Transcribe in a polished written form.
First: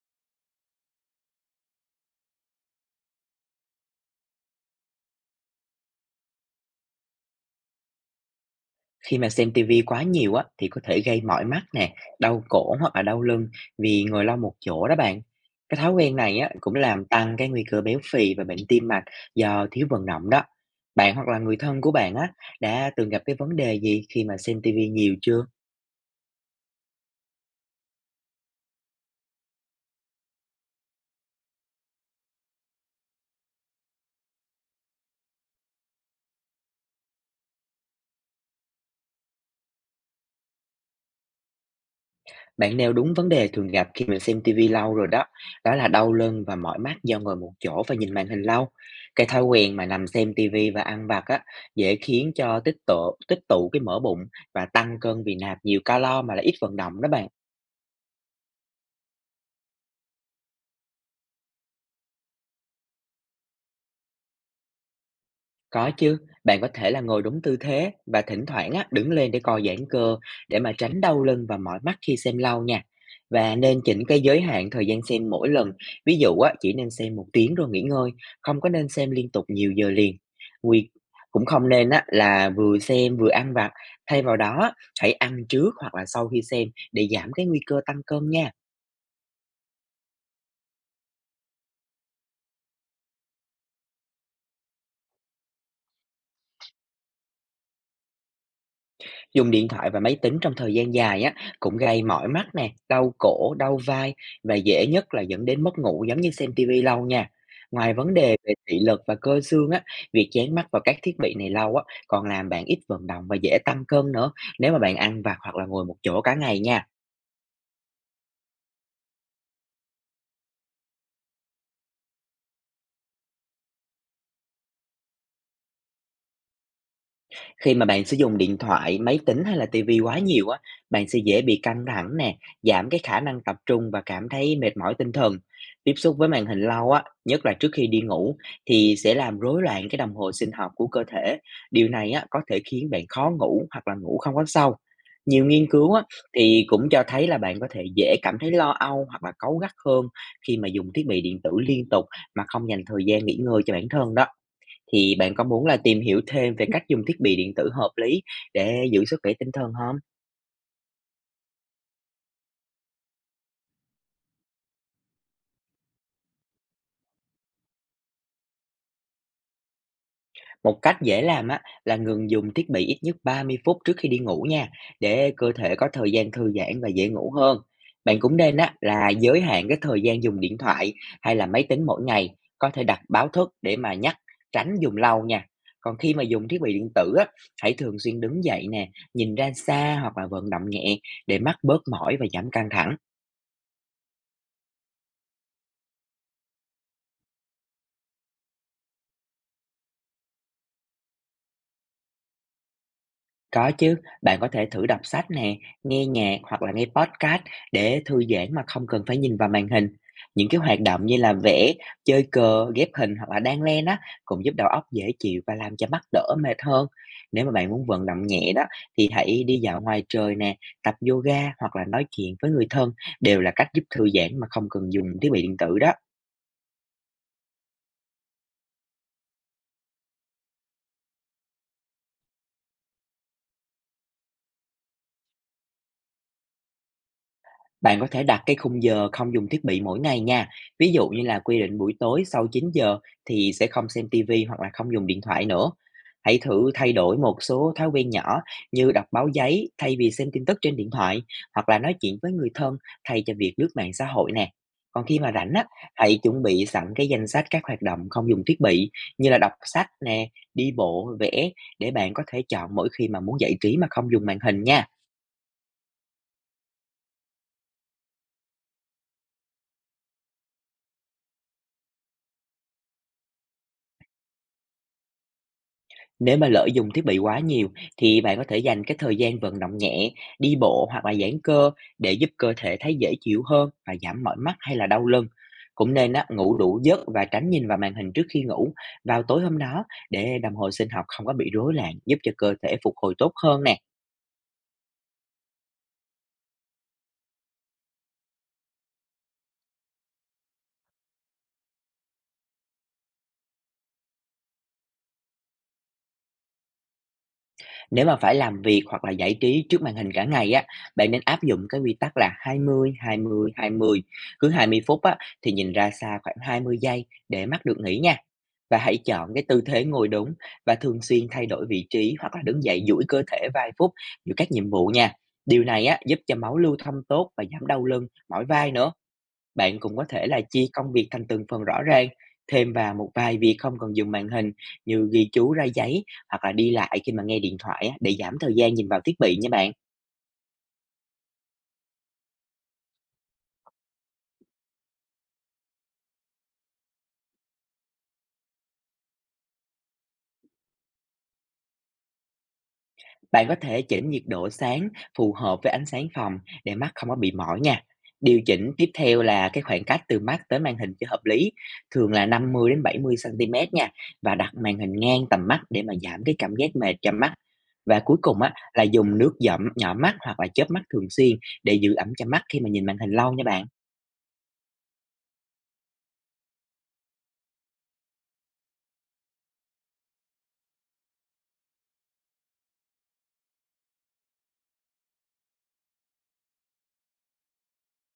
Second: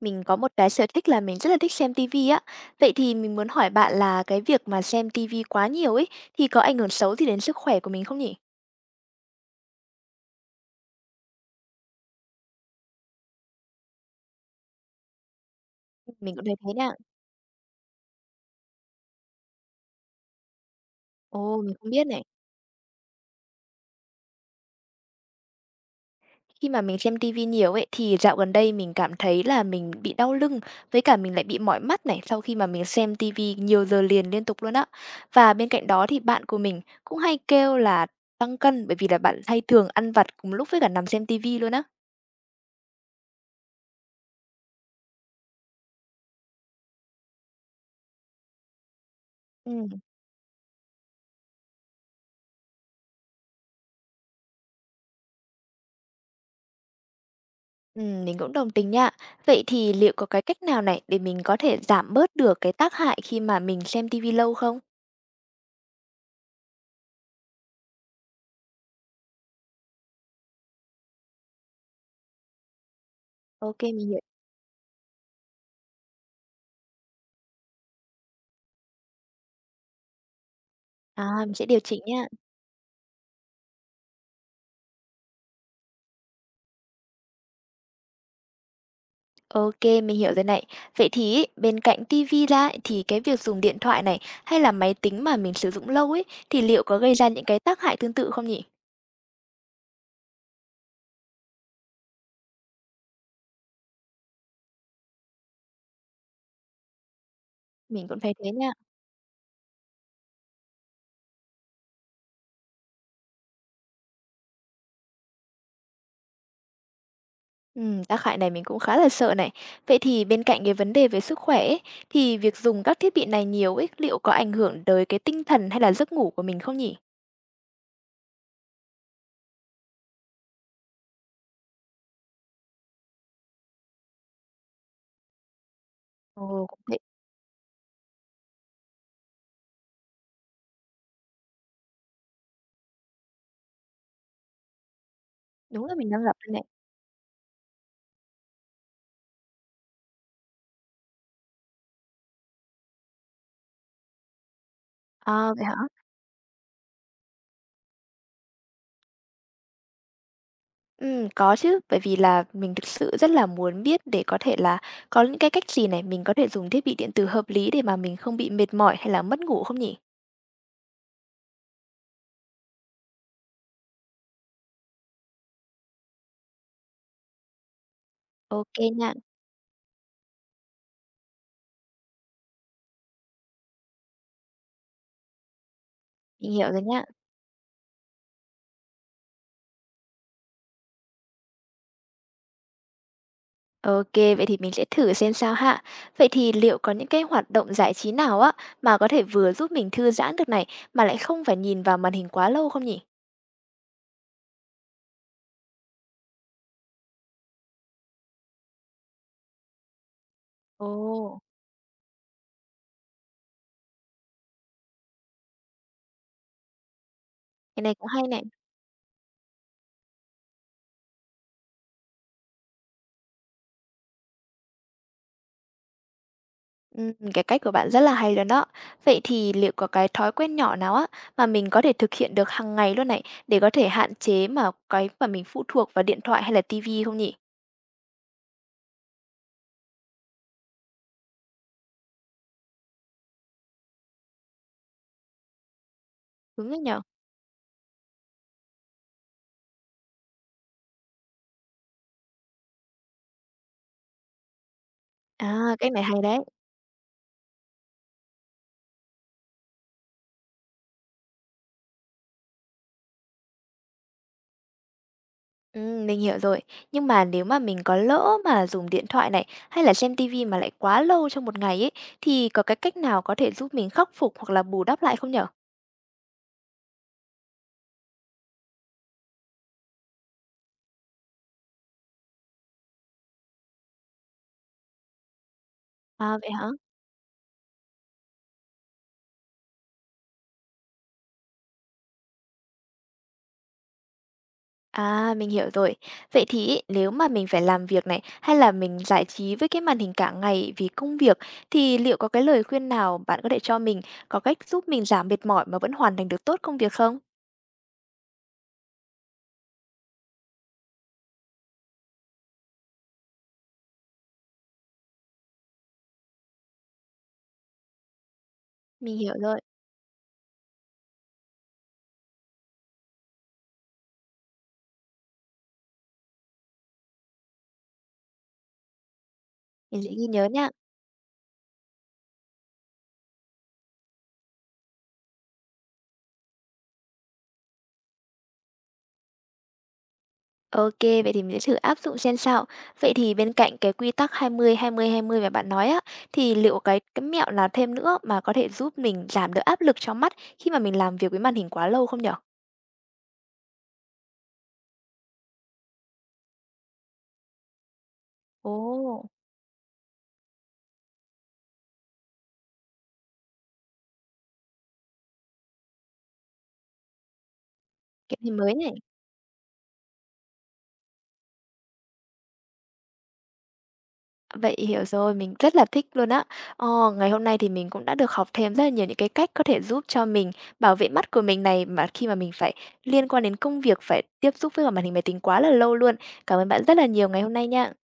Mình có một cái sở thích là mình rất là thích xem tivi á. Vậy thì mình muốn hỏi bạn là cái việc mà xem tivi quá nhiều ấy thì có ảnh hưởng xấu gì đến sức khỏe của mình không nhỉ? Khi mà xem tivi quá nhiều á, thì có thể gây mỏi mắt nè, đau cổ hoặc là đau lưng vì ngồi lâu một chỗ đó bạn. Cái thói quen Mình này cũng á, thấy thế cũng nè. làm tăng cái nguy cơ béo phì và bệnh tim mạch do thiếu vận động đó. Bạn hoặc là người Ồ, mình thân không của biết bạn này. á, đã từng gặp cái vấn đề gì khi mà xem tivi nhiều chưa? Khi mà mình xem tivi nhiều ấy thì dạo gần đây mình cảm thấy là mình bị đau lưng với cả mình lại bị mỏi mắt này sau khi mà mình xem tivi nhiều giờ liền liên tục luôn á. Và bên cạnh đó thì bạn của mình cũng hay kêu là tăng cân bởi vì là bạn hay thường ăn vặt cùng lúc với cả nằm xem tivi luôn á. Bạn nêu đúng vấn đề thường gặp khi mình xem tivi lâu rồi đó, đó là đau lưng và mỏi mắt do ngồi một chỗ và nhìn màn hình lâu. Cái thói Ừ. quen mà nằm xem tivi và ăn vặt á, dễ khiến cho tích tụ cái mỡ bụng và tăng cân vì nạp nhiều calo mà lại ít vận động đó bạn. Mình cũng đồng tình nha. Vậy thì liệu có cái cách nào này để mình có thể giảm bớt được cái tác hại khi mà mình xem tivi lâu không? Có chứ, bạn có thể là ngồi đúng tư thế và thỉnh thoảng á, đứng lên để co giãn cơ để mà tránh đau lưng và mỏi mắt khi xem lâu nha. Và nên Ok, chỉnh mình hiểu. cái giới hạn thời gian xem mỗi lần. Ví dụ á, chỉ nên xem một tiếng rồi nghỉ ngơi, không có nên xem liên tục nhiều giờ liền. Nguy À, Cũng mình sẽ không điều nên chỉnh á, nha. là vừa xem vừa ăn vặt. Thay vào đó, hãy ăn trước hoặc là sau khi xem để giảm cái nguy cơ tăng cân nha. Ok, mình hiểu rồi này. Vậy thì ấy, bên cạnh tivi ra ấy, thì cái việc dùng điện thoại này, hay là máy tính mà mình sử dụng lâu ấy, thì liệu có gây ra những cái tác hại tương tự không nhỉ? Dùng điện thoại và máy tính trong thời gian dài á, cũng gây mỏi mắt nè, đau cổ, đau vai và dễ nhất là dẫn đến mất ngủ giống như xem tivi lâu nha. Ngoài Mình vấn cũng thấy đề thế về nha. thị lực và cơ xương á, việc dán mắt vào các thiết bị này lâu á, còn làm bạn ít vận động và dễ tăng cân nữa nếu mà bạn ăn vặt hoặc là ngồi một chỗ cả ngày nha. Tác hại này mình cũng khá là sợ này. Vậy thì bên cạnh cái vấn đề về sức khỏe ấy, thì việc dùng các thiết bị này nhiều ấy, liệu có ảnh hưởng tới cái tinh thần hay là giấc ngủ của mình không nhỉ? Khi mà bạn sử dụng điện thoại, máy tính hay là ti quá nhiều á, bạn sẽ dễ bị căng thẳng nè, giảm cái khả năng tập trung và cảm thấy mệt mỏi tinh thần. Tiếp xúc với màn hình Ồ, cũng lâu thế. á, nhất là trước khi đi ngủ thì sẽ làm rối loạn cái đồng hồ sinh học của cơ thể. Điều này á, có thể khiến bạn khó ngủ hoặc là ngủ không có sâu. Nhiều nghiên Đúng cứu là á mình đang gặp đây này. thì cũng cho thấy là bạn có thể dễ cảm thấy lo âu hoặc là cáu gắt hơn khi mà dùng thiết bị điện tử liên tục mà không dành thời gian nghỉ ngơi cho bản thân đó. Thì bạn có À, vậy muốn hả? là tìm hiểu thêm về cách dùng thiết bị điện tử hợp lý để giữ sức khỏe tinh thần không? Ừ, có chứ, bởi vì là mình thực sự rất là muốn biết để có thể là có những cái cách gì này, mình có thể dùng thiết bị điện tử hợp lý để mà mình không bị mệt mỏi hay là mất ngủ không nhỉ? Một cách dễ làm á là ngừng dùng thiết bị ít nhất 30 phút trước khi đi ngủ nha, để cơ thể có thời gian thư giãn và dễ ngủ hơn. Bạn cũng nên Ok á là nha, giới hạn cái thời gian dùng điện thoại hay là máy tính mỗi ngày, có thể đặt báo thức để mà nhắc, tránh dùng lâu nha. Còn khi mà dùng mình thiết hiểu bị rồi điện nha. tử á, hãy thường xuyên đứng dậy nè, nhìn ra xa hoặc là vận động nhẹ để mắt bớt mỏi và giảm căng thẳng. Ok, vậy thì mình sẽ thử xem sao hạ. Vậy thì liệu có những cái hoạt động giải trí nào á, mà có thể vừa giúp mình thư giãn được này, mà lại không phải nhìn vào màn hình quá lâu không nhỉ? Có chứ, bạn có thể thử đọc sách nè, nghe nhạc hoặc là nghe podcast để thư giãn mà không cần phải nhìn vào màn hình. Những cái hoạt động như là Ồ, vẽ, chơi cờ, ghép hình hoặc là đan len á cũng giúp đầu óc dễ chịu và làm cho mắt đỡ mệt hơn. Nếu mà bạn cái muốn này vận cũng hay động này. nhẹ đó thì hãy đi dạo ngoài trời nè, tập yoga hoặc là nói chuyện với người thân đều là cách giúp thư giãn mà không cần dùng thiết bị điện tử đó. Cái cách của bạn rất là hay luôn đó. Vậy thì liệu có cái thói quen nhỏ nào á mà mình có thể thực hiện được hàng ngày luôn này để có thể hạn chế mà cái mà mình phụ thuộc vào điện thoại hay là tivi không nhỉ? Bạn có thể đặt cái khung giờ không dùng thiết bị mỗi ngày nha. Ví dụ như là quy định buổi tối sau 9 giờ thì sẽ không xem tivi hoặc là không dùng điện thoại nữa. Hãy Đúng thử đấy thay nhở? đổi một số thói quen nhỏ như đọc báo giấy thay vì xem tin tức trên điện thoại hoặc là nói chuyện với người thân thay cho việc lướt mạng xã hội nè. Còn khi mà rảnh á, À, cách này hay hãy đấy. chuẩn bị sẵn cái danh sách các hoạt động không dùng thiết bị như là đọc sách nè, đi bộ, vẽ để bạn có thể chọn mỗi khi mà muốn giải trí mà không dùng màn hình nha. Mình hiểu rồi. Nhưng mà nếu mà mình có lỡ mà dùng điện thoại này hay là xem tivi mà lại quá lâu trong một ngày ấy thì có cái cách nào có thể giúp mình khắc phục hoặc là bù đắp lại không nhở? Nếu mà lỡ dùng thiết bị quá nhiều thì bạn có thể dành cái thời gian vận động nhẹ, đi bộ hoặc là giãn cơ để giúp cơ thể thấy dễ chịu hơn và giảm mỏi mắt hay là đau lưng. Cũng nên á, À, vậy ngủ hả? đủ giấc và tránh nhìn vào màn hình trước khi ngủ vào tối hôm đó để đồng hồ sinh học không có bị rối loạn, giúp cho cơ thể phục hồi tốt hơn nè. À, mình hiểu rồi. Vậy thì ấy, nếu mà mình phải làm việc này hay là mình giải trí với cái màn hình cả ngày vì công việc thì liệu có cái lời khuyên nào bạn có thể cho mình có cách giúp mình giảm mệt mỏi mà vẫn hoàn thành được tốt công việc không? Nếu mà phải làm việc hoặc là giải trí trước màn hình cả ngày á, bạn nên áp dụng cái quy tắc là 20 20 20. Cứ 20 phút á thì nhìn ra xa khoảng 20 giây để mắt được nghỉ nha. Và hãy Mình hiểu chọn cái rồi, tư thế ngồi đúng và thường xuyên thay đổi vị trí hoặc là đứng dậy duỗi cơ thể vài phút giữa các nhiệm vụ nha. Điều này á, giúp cho máu lưu thông tốt và giảm đau lưng, mỏi vai nữa. Bạn cũng mình có sẽ ghi thể là nhớ chia nha. công việc thành từng phần rõ ràng, thêm vào một vài việc không cần dùng màn hình như ghi chú ra giấy hoặc là đi lại khi mà nghe điện thoại á, để giảm thời gian nhìn vào thiết bị nha bạn. Ok, vậy thì mình sẽ thử áp dụng xem sao. Vậy thì bên cạnh cái quy tắc hai 20-20-20 mà bạn nói á thì liệu cái mẹo nào thêm nữa mà có thể giúp mình giảm được áp lực trong mắt khi mà mình làm việc với màn hình quá lâu không nhở? Bạn có thể chỉnh nhiệt độ sáng phù hợp với ánh sáng phòng để mắt không có bị mỏi nha. Điều chỉnh tiếp theo Ồ, là cái khoảng cách từ mắt tới màn hình cho hợp lý, thường là 50 đến 70 cm nha và đặt màn hình ngang tầm mắt để mà giảm cái cảm giác mệt cho mắt. Và cuối cái cùng gì á mới là này. dùng nước dẫm nhỏ mắt hoặc là chớp mắt thường xuyên để giữ ẩm cho mắt khi mà nhìn màn hình lâu nha bạn. Vậy hiểu rồi, mình rất là thích luôn á. Ngày hôm nay thì mình cũng đã được học thêm rất là nhiều những cái cách có thể giúp cho mình bảo vệ mắt của mình này mà khi mà mình phải liên quan đến công việc, phải tiếp xúc với cả màn hình máy tính quá là lâu luôn. Cảm ơn bạn rất là nhiều ngày hôm nay nha.